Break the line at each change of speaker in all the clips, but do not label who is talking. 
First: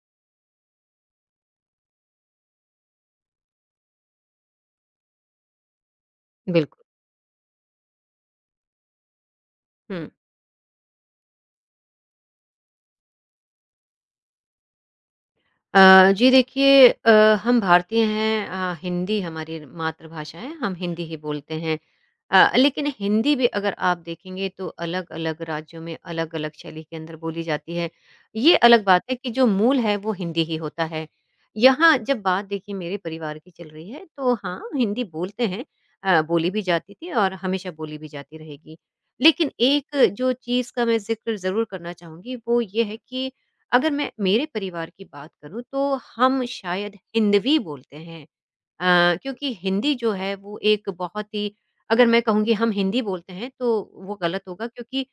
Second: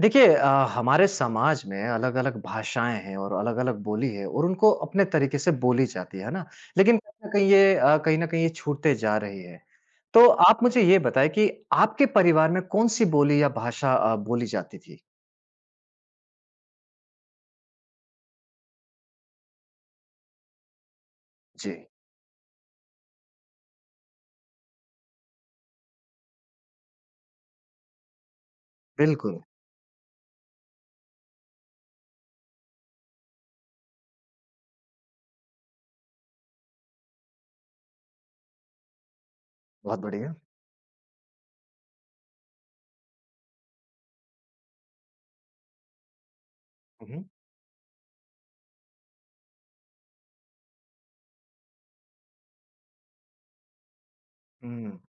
देखिए हमारे समाज में अलग-अलग भाषाएँ हैं और अलग-अलग बोली है और उनको अपने तरीके से बोली जाती है ना?
बिल्कुल।
लेकिन कहीं न कहीं ये कहीं न कहीं ये छूटते जा रही है।
हुँ।
तो आप मुझे ये बताएँ कि आपके परिवार में कौन-सी बोली या भाषा बोली जाती थी?
जी देखिए हम भारतीय हैं हिंदी हमारी मातृभाषा है, हम हिंदी ही बोलते हैं।
जी,
लेकिन हिंदी भी अगर आप देखेंगे तो अलग-अलग राज्यों में अलग-अलग शैली के अंदर बोली जाती है। ये अलग बात है कि
बिल्कुल।
जो मूल है वो हिंदी ही होता है। यहाँ जब बात देखिए मेरे परिवार की चल रही है तो हाँ, हिंदी बोलते हैं बोली भी जाती थी और हमेशा बोली भी जाती रहेगी। लेकिन एक
बहुत
जो
बढ़िया।
चीज़ का मैं ज़िक्र ज़रूर करना चाहूँगी वो ये है कि अगर मैं मेरे परिवार की बात करूँ तो हम शायद
हुँ, हुँ।
हिंदवी बोलते हैं। क्योंकि हिंदी जो है वो एक बहुत ही अगर मैं कहूँगी हम हिंदी बोलते हैं तो वो गलत होगा
हुँ।
क्योंकि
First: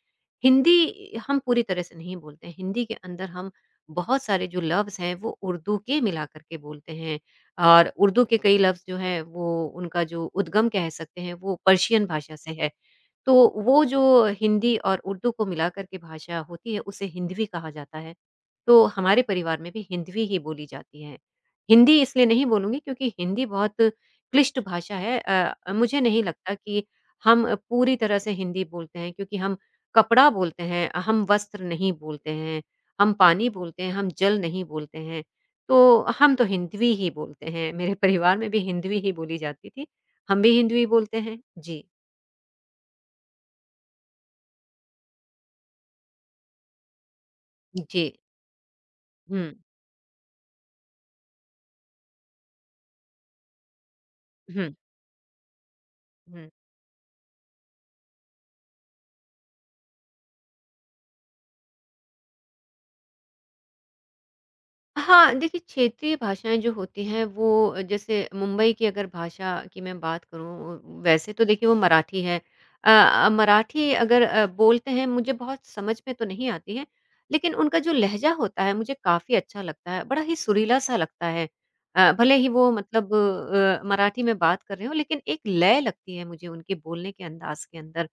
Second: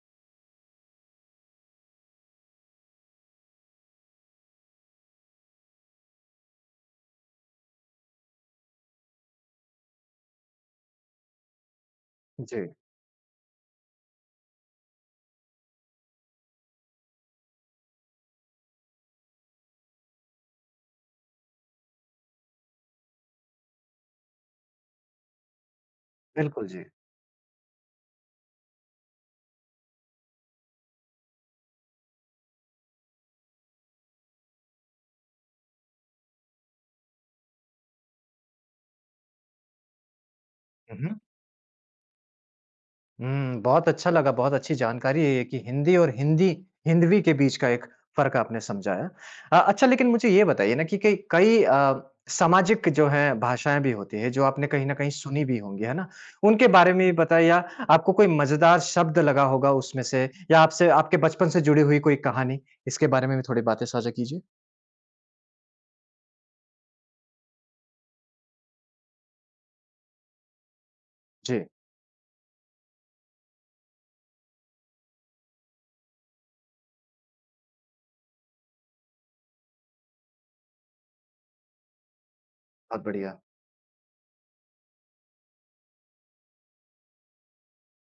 हिंदी हम पूरी तरह से नहीं बोलते हैं। हिंदी के अंदर हम बहुत सारे जो लफ्ज़ हैं वो उर्दू के मिला कर के बोलते हैं और उर्दू के कई लफ्ज़ जो हैं वो उनका जो उद्गम कह सकते हैं वो पर्शियन भाषा से
जी,
है। तो वो जो हिंदी और उर्दू को मिला कर के भाषा होती है उसे हिंदवी कहा जाता है। तो हमारे परिवार में भी हिंदवी ही बोली जाती है। हिंदी इसलिए नहीं बोलूँगी क्योंकि हिंदी बहुत क्लिष्ट भाषा है मुझे नहीं लगता
बिल्कुल
कि
जी।
हम पूरी तरह से हिंदी बोलते हैं क्योंकि हम कपड़ा बोलते हैं, हम वस्त्र नहीं बोलते हैं, हम पानी बोलते हैं, हम जल नहीं बोलते हैं। तो हम तो हिंदवी ही बोलते हैं, मेरे परिवार में भी हिंदवी ही बोली जाती थी। हम भी हिंदवी
हुँ,
बोलते
हुँ।
हैं। जी।
हुँ, बहुत अच्छा लगा, बहुत अच्छी जानकारी है ये कि हिंदी और हिंदी हिंदवी के बीच का एक
जी।
फ़र्क आपने समझाया।
हुँ।
अच्छा लेकिन मुझे ये बताइए ना कि कई कई सामाजिक जो हैं भाषाएँ भी होती हैं, जो आपने
हुँ,
कहीं न कहीं सुनी भी होंगी, है ना?
हुँ।
उनके बारे में भी बताइए या आपको कोई मज़ेदार शब्द लगा होगा उसमें से या आपसे आपके बचपन से जुड़ी हुई कोई कहानी, इसके बारे में भी थोड़ी बातें साझा कीजिए?
हाँ, देखिए क्षेत्रीय भाषाएँ जो होती हैं वो जैसे मुंबई की अगर भाषा की मैं बात करूँ वैसे तो
जी,
देखिए वो मराठी है। मराठी अगर बोलते हैं मुझे बहुत समझ में तो नहीं आती है, लेकिन उनका जो लहज़ा होता है मुझे काफ़ी अच्छा लगता है, बड़ा ही सुरीला-सा लगता है। भले ही वो
बहुत
मतलब
बढ़िया।
मराठी में बात कर रहे हों लेकिन एक लय लगती है मुझे उनके बोलने के अंदाज़ के अंदर।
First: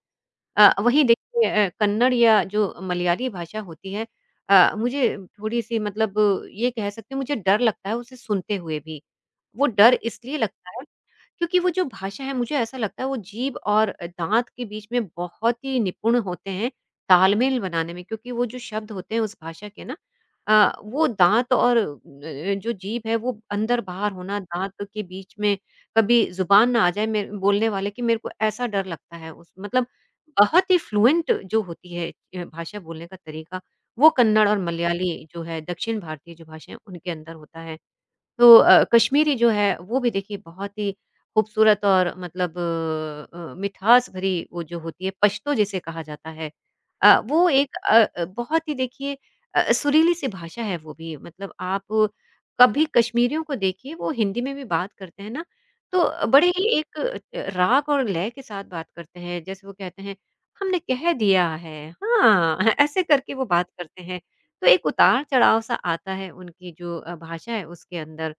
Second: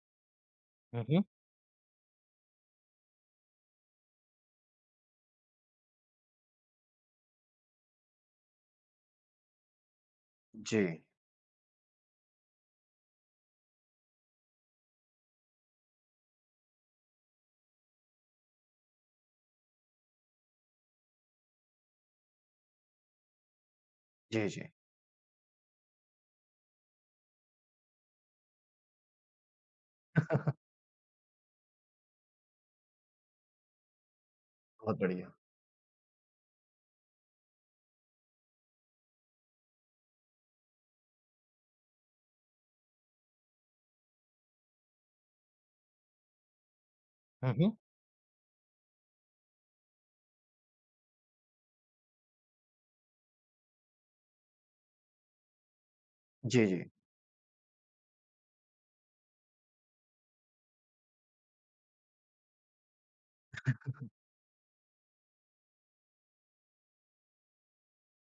वहीं
हुँ, हुँ।
देखिए कन्नड़ या जो मलयाली भाषा होती है मुझे थोड़ी-सी मतलब ये कह सकते हैं मुझे डर लगता है उसे सुनते हुए भी। वो डर इसलिए लगता
जी,
है क्योंकि वो जो भाषा है मुझे ऐसा लगता है वो जीभ और दाँत के बीच में बहुत ही निपुण होते हैं, तालमेल बनाने में क्योंकि वो जो शब्द होते हैं उस भाषा के ना वो दाँत और जो जीभ है वो अंदर-बाहर होना,
जी, जी,
दाँत के बीच में कभी ज़ुबान ना आ जाए मेर बोलने वाले की मेरे को ऐसा डर लगता है उस मतलब बहुत ही फ्लुएंट जो होती है भाषा बोलने का तरीका, वो कन्नड़ और
बहुत
मलयाली
बढ़िया।
जो है दक्षिण भारतीय जो भाषा है उनके अंदर होता है। तो कश्मीरी जो है वो भी देखिए बहुत ही खूबसूरत और मतलब मिठास भरी वो जो होती है पश्तो जिसे कहा जाता है वो
हुँ,
एक
हुँ।
बहुत ही देखिए सुरीली सी भाषा है वो भी मतलब आप कभी कश्मीरियों को देखिए वो हिंदी में भी बात करते हैं ना तो बड़े ही
जी, जी,
एक राग और लय के साथ बात करते हैं जैसे वो कहते हैं हमने कह दिया है हाँ ऐसे करके वो बात करते हैं तो एक उतार-चढ़ाव सा आता है उनकी जो भाषा है उसके अंदर।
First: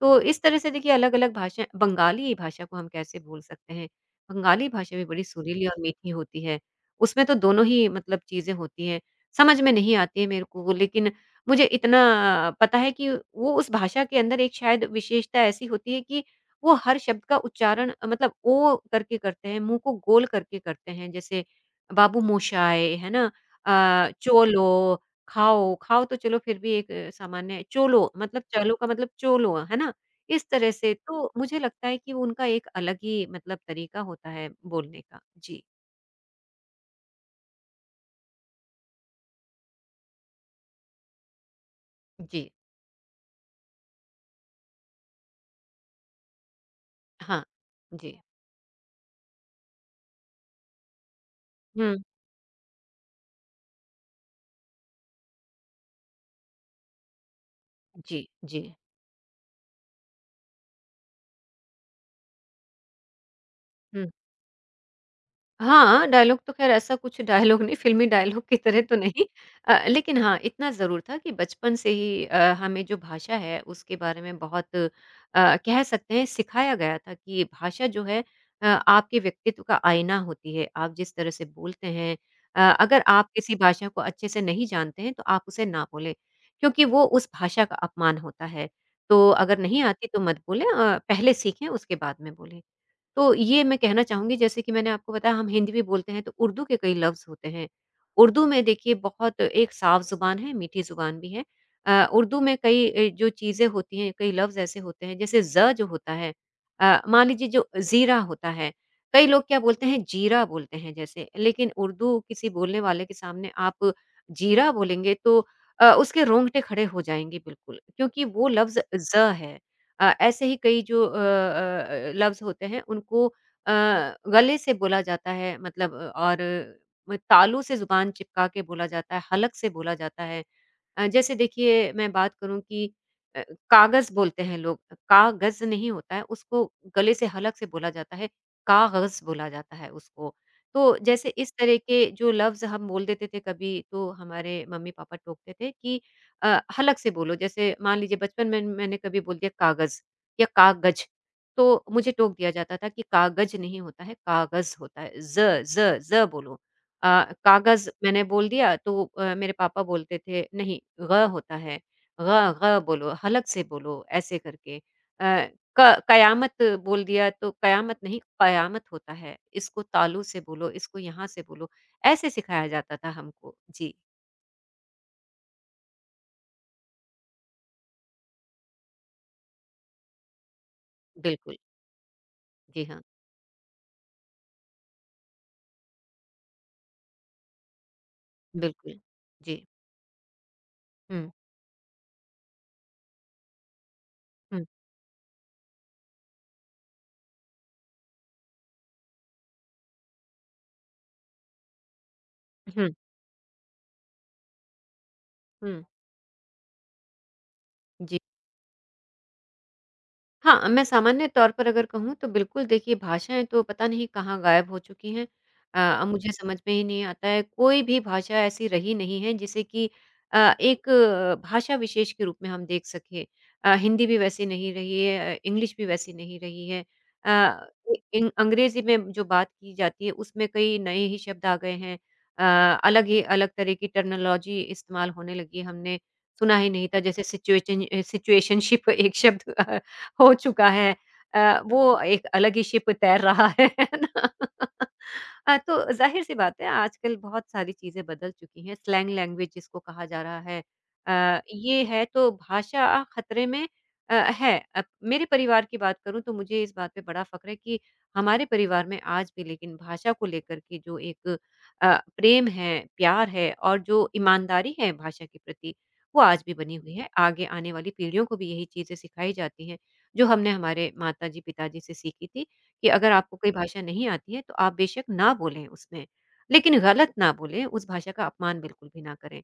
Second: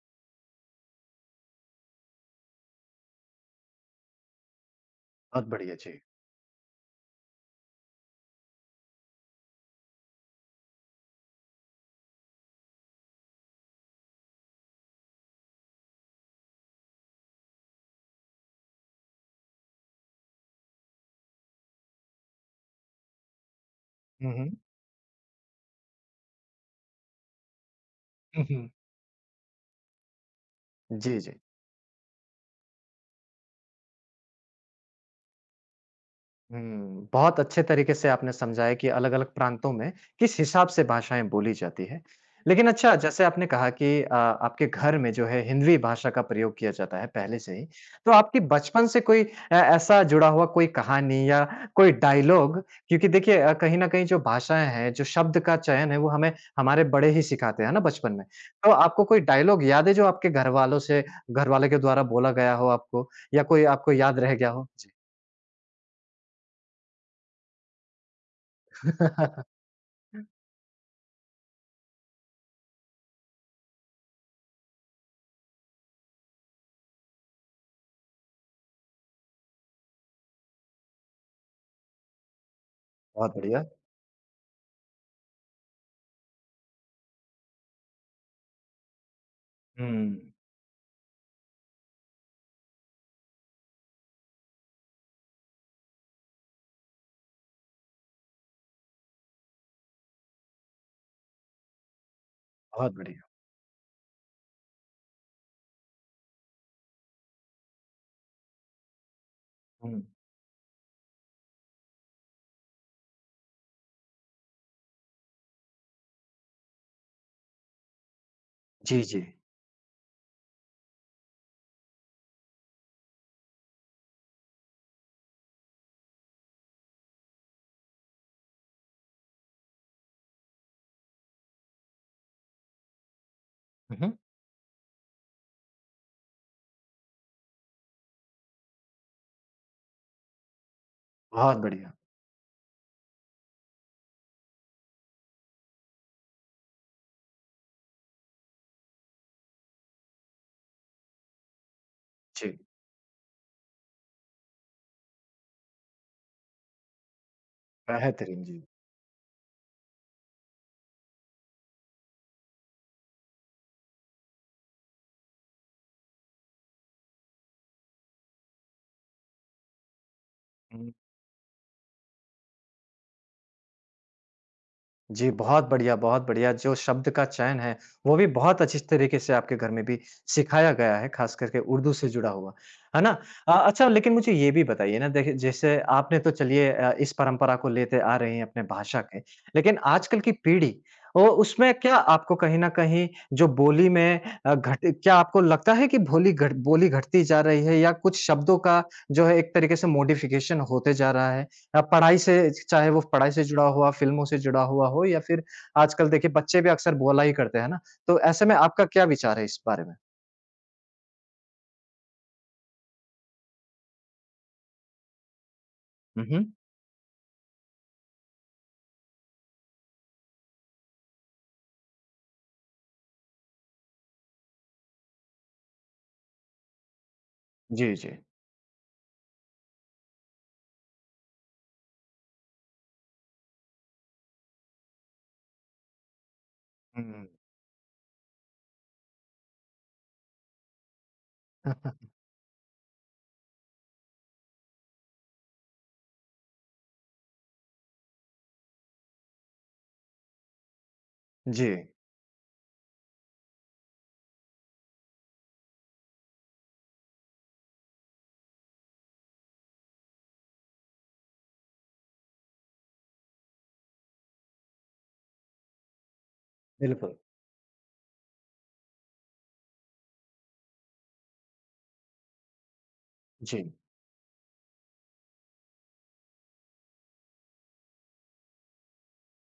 तो इस तरह से देखिए अलग-अलग भाषा बंगाली भाषा को हम कैसे भूल सकते हैं। बंगाली भाषा भी बड़ी
बहुत
सुरीली और
बढ़िया, जी।
मीठी होती है। उसमें तो दोनों ही मतलब चीज़ें होती हैं। समझ में नहीं आती है मेरे को वो, लेकिन मुझे इतना पता है कि वो उस भाषा के अंदर एक शायद विशेषता ऐसी होती है कि वो हर शब्द का उच्चारण मतलब ओ करके करते हैं, मुँह को गोल करके करते हैं। जैसे बाबू मोशाय है ना?
हुँ, हुँ।
चोलो खाओ, खाओ तो चलो फिर भी एक सामान्य है, चोलो मतलब
हुँ, हुँ।
चलो का मतलब चोलो, है ना? इस तरह से
जी,
तो
जी।
मुझे लगता है कि वो उनका एक अलग ही मतलब तरीका होता है बोलने का। जी।
हुँ, बहुत अच्छे तरीके से आपने समझाया कि अलग-अलग प्रांतों में किस हिसाब से भाषाएँ बोली जाती हैं।
जी।
लेकिन अच्छा जैसे आपने कहा कि आपके घर में जो है हिंदी भाषा का प्रयोग किया जाता है पहले
हाँ।
से ही। तो
जी।
आपकी बचपन से कोई ऐसा जुड़ा हुआ कोई कहानी या कोई
हुँ।
डायलॉग क्योंकि देखिए कहीं न कहीं जो भाषाएँ हैं, जो शब्द का चयन है वो हमें हमारे बड़े ही सिखाते हैं ना बचपन
जी,
में। तो
जी।
आपको कोई डायलॉग याद है जो आपके घरवालों से घरवालों के द्वारा बोला गया हो आपको या कोई आपको
हुँ।
याद रह गया हो? जी।
हाँ, डायलॉग तो ख़ैर ऐसा कुछ डायलॉग नहीं, फ़िल्मी डायलॉग की तरह तो नहीं लेकिन हाँ, इतना ज़रूर था कि बचपन से ही हमें जो भाषा है उसके बारे में बहुत कह सकते हैं सिखाया गया था कि ये भाषा जो है आपके व्यक्तित्व का आईना होती है। आप जिस तरह से बोलते हैं अगर आप
बहुत
किसी
बढ़िया।
भाषा को अच्छे से नहीं जानते हैं तो आप उसे ना बोलें, क्योंकि वो उस भाषा का अपमान होता है। तो अगर नहीं आती तो
हुँ,
मत बोलें पहले सीखें उसके बाद में बोलें। तो ये मैं कहना चाहूँगी जैसे कि मैंने आपको बताया हम हिंदी भी बोलते हैं तो उर्दू के कई लफ्ज़ होते हैं। उर्दू में देखिए बहुत एक साफ़ ज़ुबान है, मीठी ज़ुबान भी है। उर्दू में कई
बहुत बढ़िया।
जो चीज़ें होती हैं, कई लफ्ज़ ऐसे होते हैं जैसे ज़ जो होता है मान लीजिए जो ज़ीरा होता है, कई लोग क्या बोलते
हुँ।
हैं जीरा बोलते हैं जैसे, लेकिन उर्दू किसी बोलने वाले के सामने आप जीरा बोलेंगे तो उसके रोंगटे खड़े हो जाएँगे बिल्कुल, क्योंकि वो लफ्ज़
जी, जी।
ज़ है। ऐसे ही कई जो लफ्ज़ होते हैं उनको गले से बोला जाता है मतलब और म तालू से ज़ुबान चिपका के बोला जाता है, हलक से बोला जाता है। जैसे देखिए मैं बात करूँ कि अ,
हुँ,
कागज़
हुँ।
बोलते हैं लोग, कागज़ नहीं होता है, उसको गले से हलक से बोला जाता है, काग़ज़ बोला जाता है उसको। तो जैसे इस
बहुत
तरह
बढ़िया।
के जो लफ्ज़ हम बोल देते थे कभी तो हमारे मम्मी-पापा टोकते थे कि हलक से बोलो जैसे मान लीजिए बचपन में मैंने कभी बोल दिया कागज़ या कागज, तो मुझे टोक दिया
जी,
जाता था कि कागज नहीं होता है, कागज़ होता है, ज़ ज़ ज़ बोलो। कागज़ मैंने
बेहतरीन,
बोल
जी।
दिया तो मेरे पापा बोलते थे नहीं ग होता है, ग ग बोलो, हलक से बोलो ऐसे करके। क कयामत बोल दिया तो कयामत नहीं क़यामत होता है, इसको तालू से बोलो,
हुँ,
इसको यहाँ से बोलो, ऐसे सिखाया जाता था हमको। जी,
जी, बहुत बढ़िया, बहुत बढ़िया। जो शब्द का चयन है, वो भी बहुत अच्छी तरीके से आपके घर में भी सिखाया गया है, ख़ास
बिल्कुल।
करके उर्दू से जुड़ा हुआ।
जी हाँ,
है ना? अच्छा लेकिन मुझे ये भी बताइए ना देखिए जैसे आपने तो चलिए इस परंपरा को लेते आ रहे हैं अपने
बिल्कुल।
भाषा के,
जी।
लेकिन आजकल की पीढ़ी ओ
हुँ,
उसमें क्या आपको कहीं न कहीं जो बोली में अ,
हुँ,
घट क्या आपको लगता है कि भोली घट बोली घटती जा रही है या कुछ शब्दों का जो है एक तरीके से मॉडिफ़िकेशन होते जा रहा है? अ, पढ़ाई से
हुँ,
चाहे वो पढ़ाई से जुड़ा हुआ, फ़िल्मों से जुड़ा हुआ हो या फिर
हुँ।
आजकल देखिए बच्चे भी अक्सर बोला ही करते हैं ना, तो
जी।
ऐसे में आपका क्या विचार है इस बारे में?
हाँ, मैं सामान्य तौर पर अगर कहूँ तो बिल्कुल देखिए भाषाएँ तो पता नहीं कहाँ गायब हो चुकी हैं।
हुँ,
मुझे
हुँ।
समझ में ही नहीं आता है, कोई भी भाषा ऐसी रही नहीं है जिसे कि एक भाषा विशेष के रूप में हम देख सकें। हिंदी भी वैसी नहीं रही है, इंग्लिश भी वैसी नहीं रही है। अ,
जी,
इ
जी।
इंग अंग्रेज़ी में जो बात की जाती है उसमें कई नए ही शब्द आ गए हैं। अलग ही अलग तरह की टर्मिनोलॉजी इस्तेमाल होने लगी है, हमने सुना ही नहीं था जैसे
हुँ।
सिचुएशनशिप एक शब्द हो चुका है। वो
अ,
एक अलग ही शिप तैर रहा है, है ना? तो ज़ाहिर-सी बात है आजकल बहुत सारी चीज़ें बदल चुकी हैं, स्लैंग लैंग्वेज जिसको कहा जा रहा है।
जी,
ये है तो भाषा खतरे में अ, है। मेरे परिवार की बात करूँ तो मुझे इस बात पे बड़ा फ़क्र है कि हमारे परिवार में आज भी लेकिन भाषा को लेकर के जो एक प्रेम है, प्यार है और जो ईमानदारी है भाषा के प्रति, वो आज भी बनी हुई है।
बिल्कुल।
आगे आने वाली पीढ़ियों को भी यही चीज़ें सिखाई जाती हैं। जो हमने हमारे माताजी, पिताजी से सीखी थी कि अगर आपको कोई
जी,
भाषा नहीं आती है तो आप बेशक ना बोलें उसमें, लेकिन गलत ना बोलें, उस भाषा का अपमान बिल्कुल भी ना करें।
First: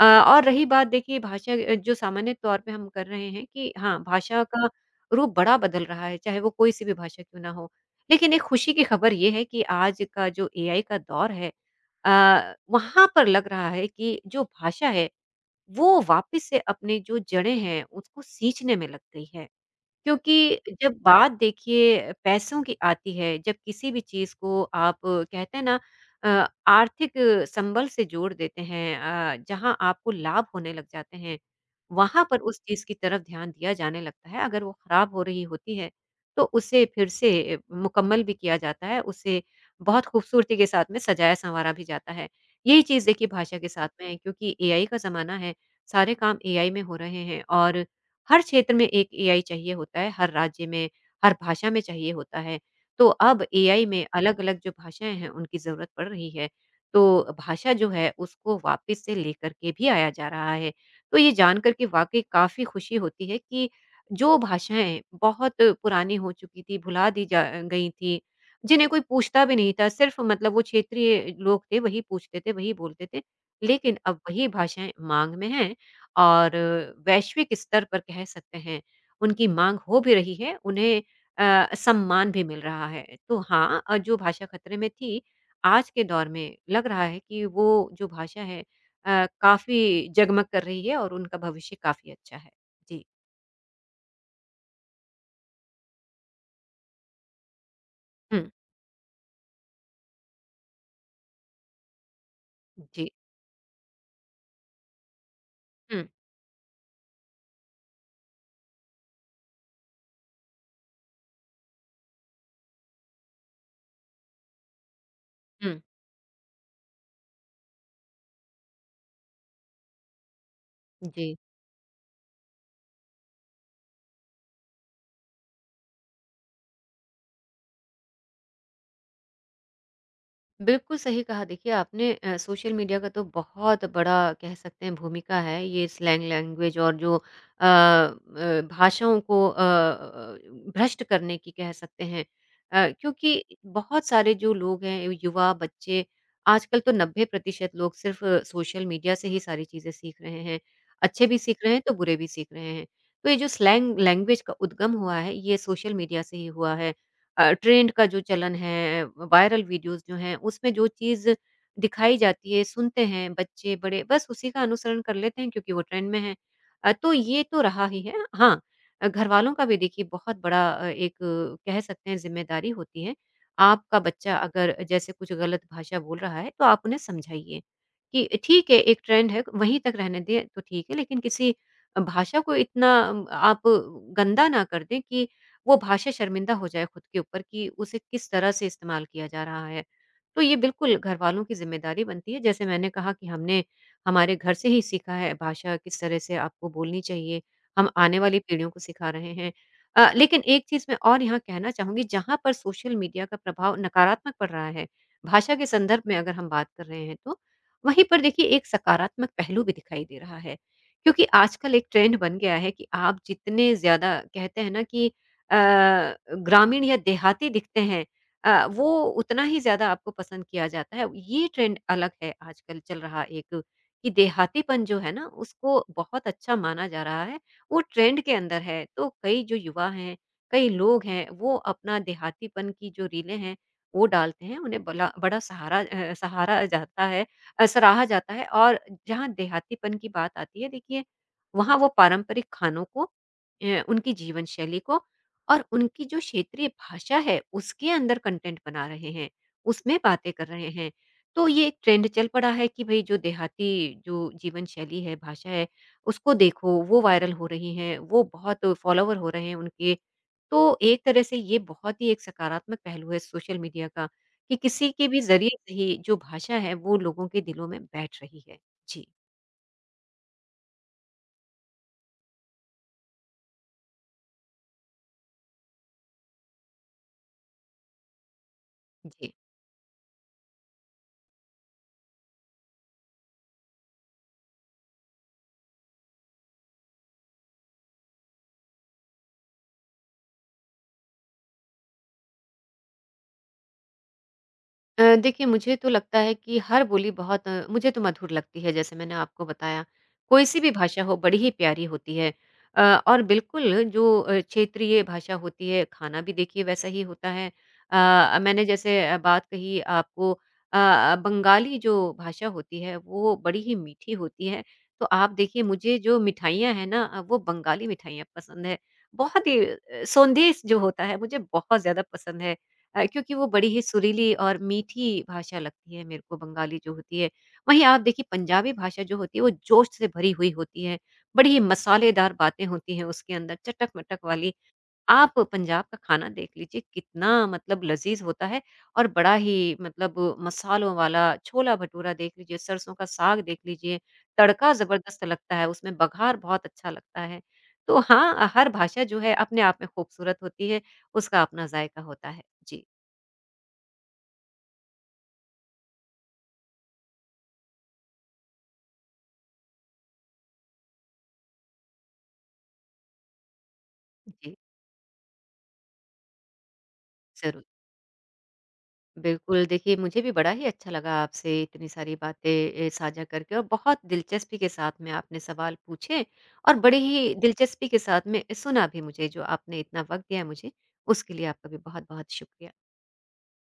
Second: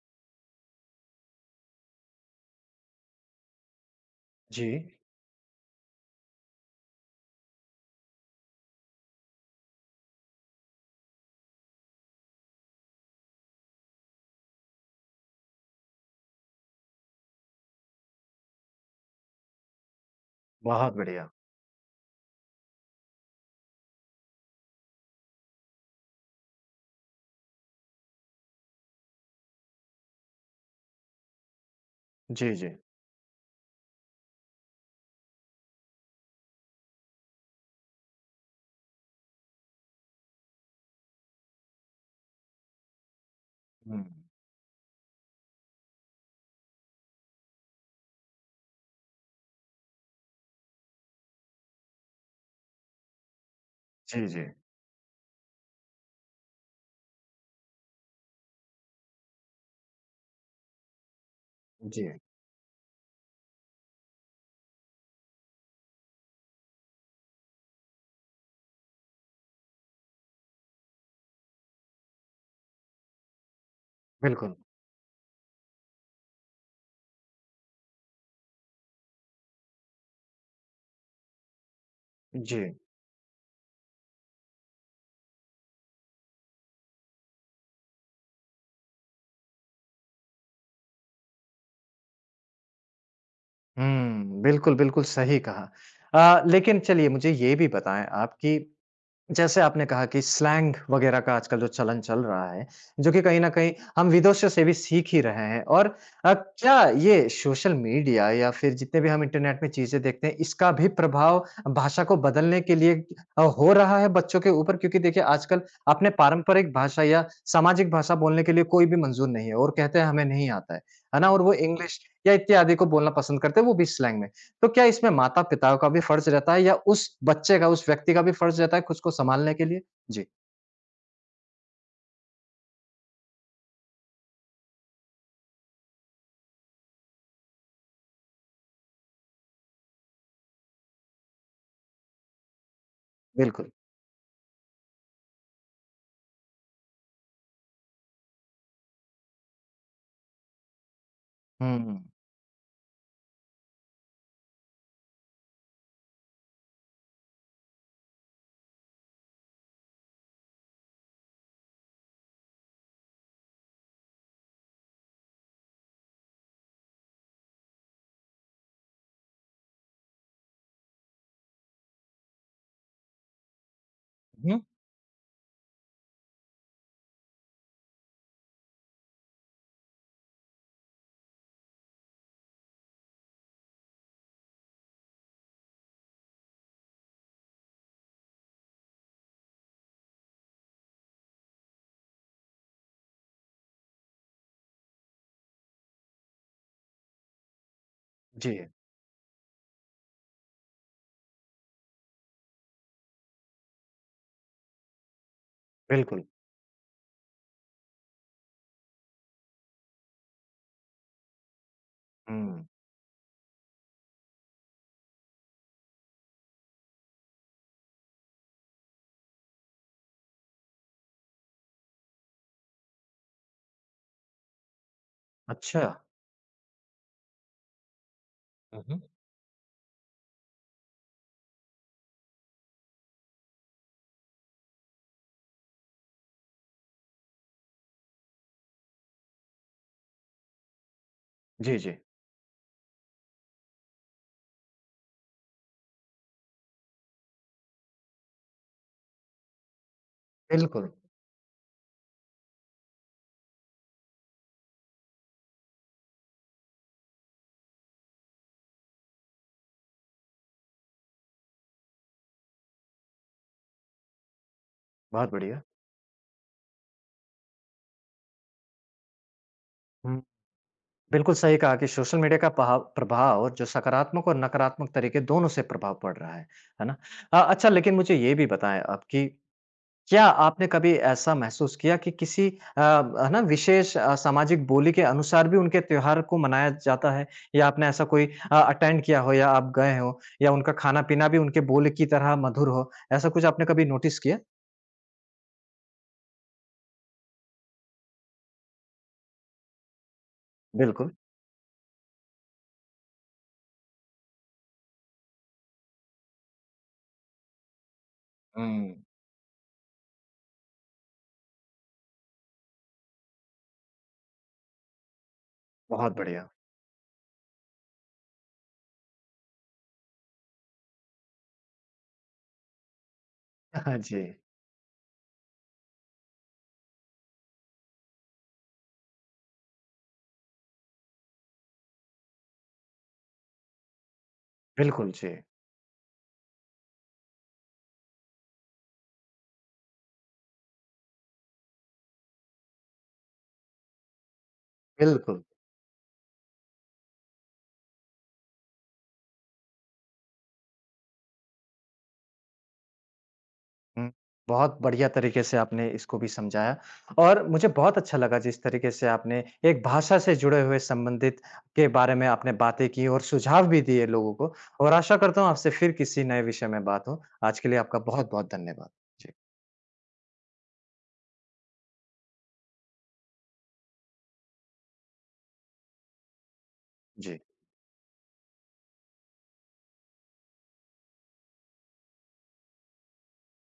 और रही बात देखिए भाषा जो सामान्य तौर पे हम कर रहे हैं कि हाँ, भाषा
जी,
का रूप बड़ा बदल रहा है, चाहे वो कोई-सी भी भाषा क्यों ना हो। लेकिन एक खुशी की खबर ये है कि आज का जो एआई का दौर है वहाँ पर लग रहा है कि जो भाषा है, वो वापस से अपनी जो जड़ें हैं, उसको सींचने में लग गई है। क्योंकि
बहुत
जब
बढ़िया।
बात देखिए पैसों की आती है, जब किसी भी चीज़ को आप कहते हैं ना आर्थिक संबल से जोड़ देते हैं जहाँ आपको लाभ होने लग जाते हैं, वहाँ पर
जी,
उस
जी।
चीज़ की तरफ ध्यान दिया जाने लगता है। अगर वो खराब हो रही होती है, तो उसे फिर से मुकम्मल भी किया जाता है, उसे बहुत खूबसूरती के साथ में सजाया-सँवारा भी जाता है। यही चीज़ देखिए भाषा के साथ
हुँ।
में है क्योंकि एआई का ज़माना है, सारे काम एआई में हो रहे हैं और हर क्षेत्र में एक एआई चाहिए होता है, हर राज्य में, हर भाषा में चाहिए होता है। तो अब एआई में
जी, जी।
अलग-अलग जो भाषाएँ हैं, उनकी ज़रूरत पड़ रही है। तो भाषा जो है, उसको वापस से लेकर के भी आया जा रहा है। तो ये जानकर के
जी,
वाक़ई काफ़ी खुशी होती है कि जो भाषाएँ बहुत पुरानी हो चुकी थी, भुला दी जा गई थी, जिन्हें कोई पूछता भी नहीं था, सिर्फ़ मतलब वो क्षेत्रीय लोग थे, वही पूछते थे, वही बोलते थे। लेकिन अब वही
बिल्कुल।
भाषाएँ माँग में हैं और वैश्विक स्तर पर कह सकते हैं उनकी माँग हो भी रही है, उन्हें सम्मान भी मिल
जी।
रहा है। तो हाँ, जो भाषा खतरे में थी, आज के दौर में लग रहा है कि वो जो भाषा है काफ़ी जगमग कर रही है और उनका भविष्य काफ़ी अच्छा है। जी।
हुँ, बिल्कुल, बिल्कुल सही कहा। लेकिन चलिए मुझे ये भी बताएँ आप
हुँ।
कि जैसे आपने कहा कि स्लैंग वगैरह का आजकल जो चलन चल रहा है,
जी।
जो कि कहीं न कहीं हम विदेशियों से भी सीख ही रहे हैं और
हुँ,
क्या ये सोशल मीडिया या फिर जितने भी हम इंटरनेट में चीज़ें देखते हैं, इसका भी प्रभाव भाषा को बदलने के लिए हो रहा है बच्चों के ऊपर? क्योंकि देखिए आजकल
हुँ।
अपने पारंपरिक भाषा या सामाजिक भाषा बोलने के लिए कोई भी मंज़ूर नहीं है और कहते हैं हमें नहीं आता है ना?
जी।
और वो इंग्लिश या इत्यादि को बोलना पसंद करते हैं, वो भी स्लैंग में। तो क्या इसमें माता-पिता का भी फर्ज रहता है या उस बच्चे का, उस व्यक्ति का भी फर्ज रहता है खुद को सँभालने के लिए? जी,
बिल्कुल सही कहा देखिए आपने, सोशल मीडिया का तो बहुत बड़ा कह सकते हैं भूमिका है, ये स्लैंग लैंग्वेज और जो भाषाओं को भ्रष्ट करने की कह सकते हैं। क्योंकि
बिल्कुल।
बहुत सारे जो लोग हैं युवा बच्चे, आजकल तो 90% लोग सिर्फ सोशल मीडिया से ही सारी चीज़ें सीख रहे हैं, अच्छे भी सीख रहे हैं तो
हुँ,
बुरे भी सीख रहे हैं। तो ये जो स्लैंग लैंग्वेज का उद्गम हुआ है, ये सोशल मीडिया से ही हुआ है। ट्रेंड का जो चलन है, वायरल वीडियोज़ जो हैं, उसमें जो चीज़ दिखाई जाती है, सुनते हैं बच्चे, बड़े, बस उसी का अनुसरण कर लेते हैं क्योंकि वो ट्रेंड में है। तो ये तो रहा ही है। हाँ, घरवालों का भी देखिए बहुत बड़ा एक कह सकते हैं ज़िम्मेदारी होती है। आपका बच्चा
हुँ।
अगर जैसे कुछ गलत भाषा बोल रहा है, तो आप उन्हें समझाइए कि ठीक है, एक ट्रेंड है, वहीं तक रहने दें तो ठीक है, लेकिन किसी भाषा को इतना आप गंदा ना कर दें कि वो भाषा शर्मिंदा हो जाए खुद के ऊपर कि उसे किस तरह से इस्तेमाल किया जा रहा है। तो ये बिल्कुल घर वालों की ज़िम्मेदारी बनती है, जैसे मैंने कहा कि हमने हमारे घर से ही सीखा है भाषा किस तरह से आपको बोलनी चाहिए, हम आने वाली
जी,
पीढ़ियों को सिखा रहे हैं। लेकिन एक चीज़ मैं और यहाँ कहना चाहूँगी, जहाँ पर सोशल मीडिया का प्रभाव नकारात्मक पड़ रहा है, भाषा के संदर्भ में
बिल्कुल।
अगर हम बात कर रहे हैं तो, वहीं पर देखिए एक सकारात्मक पहलू भी दिखाई दे रहा है। क्योंकि आजकल एक ट्रेंड बन गया
हुँ,
है कि आप जितने ज़्यादा कहते हैं ना कि अ, ग्रामीण या देहाती दिखते हैं, वो उतना ही ज़्यादा आपको पसंद किया जाता है। ये ट्रेंड अलग है आजकल चल रहा एक कि देहातीपन जो है ना
अच्छा।
उसको बहुत अच्छा माना जा रहा है, वो ट्रेंड के अंदर
हुँ,
है।
हुँ।
तो कई जो युवा हैं, कई लोग हैं वो अपना देहातीपन की जो रीलें हैं वो डालते हैं। उन्हें बला बड़ा सहारा अ, सहारा जाता है अ, सराहा जाता है। और जहाँ देहातीपन की बात आती है देखिए, वहाँ
जी,
वो
जी,
पारंपरिक खानों को, उनकी जीवन शैली को और उनकी जो क्षेत्रीय भाषा है उसके अंदर कंटेंट बना रहे हैं, उसमें बातें कर रहे हैं।
बिल्कुल,
तो ये एक ट्रेंड चल पड़ा है कि भई जो देहाती जो जीवन शैली है, भाषा है, उसको देखो, वो वायरल हो रही है, वो बहुत फॉलोवर हो रहे हैं उनके। तो एक तरह से ये बहुत ही एक सकारात्मक पहलू है सोशल मीडिया का कि किसी के भी
बहुत
ज़रिए
बढ़िया।
से ही जो भाषा है वो लोगों के दिलों में बैठ रही है। जी,
हुँ, बिल्कुल सही कहा कि सोशल मीडिया का पहा प्रभाव जो सकारात्मक और नकारात्मक तरीके दोनों से प्रभाव पड़ रहा है ना? अच्छा लेकिन मुझे ये भी बताएँ आप कि
जी।
क्या आपने कभी ऐसा महसूस किया कि किसी है ना विशेष सामाजिक बोली के अनुसार भी उनके त्योहार को मनाया जाता है या आपने ऐसा कोई अटेंड किया हो या आप गए हो या उनका खाना पीना भी उनके बोली की तरह मधुर हो ऐसा कुछ आपने कभी नोटिस किया?
देखिए मुझे तो लगता है कि हर बोली बहुत, मुझे तो मधुर लगती है, जैसे मैंने आपको बताया। कोई सी भी भाषा
बिल्कुल।
हो बड़ी ही प्यारी होती है। अ, और बिल्कुल जो क्षेत्रीय भाषा होती है खाना भी देखिए वैसा ही होता है। मैंने
हुँ,
जैसे बात कही आपको बंगाली जो भाषा होती है वो बड़ी ही मीठी होती है। तो आप देखिए मुझे
बहुत
जो
बढ़िया।
मिठाइयाँ हैं ना, वो बंगाली मिठाइयाँ पसंद है। बहुत ही सौंदेश जो होता है मुझे बहुत ज़्यादा पसंद है। क्योंकि वो बड़ी ही
जी,
सुरीली और मीठी भाषा लगती है मेरे को बंगाली जो होती है। वहीं आप देखिए पंजाबी भाषा जो होती है वो जोश से भरी हुई होती है, बड़ी ही मसालेदार बातें होती हैं उसके अंदर चटक-मटक वाली।
बिल्कुल जी,
आप पंजाब का खाना देख लीजिए कितना मतलब लज़ीज़ होता है और बड़ा ही मतलब मसालों वाला छोला-भटूरा देख लीजिए, सरसों का साग देख लीजिए, तड़का ज़बरदस्त
बिल्कुल।
लगता है उसमें, बघार बहुत अच्छा लगता है। तो हाँ, हर भाषा जो है अपने आप में खूबसूरत होती है, उसका अपना ज़ायका होता है। जी।
हुँ। बहुत बढ़िया तरीके से आपने इसको भी समझाया और मुझे बहुत अच्छा लगा जिस तरीके से आपने एक भाषा से जुड़े हुए संबंधित के बारे में आपने बातें की और सुझाव भी दिए लोगों को
जी,
और आशा करता हूँ आपसे फिर किसी नए विषय में बात हो। आज
ज़रूर।
के लिए आपका बहुत-बहुत धन्यवाद। जी।
बिल्कुल, देखिए मुझे भी बड़ा ही अच्छा लगा आपसे इतनी सारी बातें साझा करके और बहुत दिलचस्पी के साथ में आपने सवाल पूछे और बड़ी ही
जी।
दिलचस्पी के साथ में सुना भी मुझे, जो आपने इतना वक़्त दिया मुझे, उसके लिए आपका भी बहुत-बहुत शुक्रिया।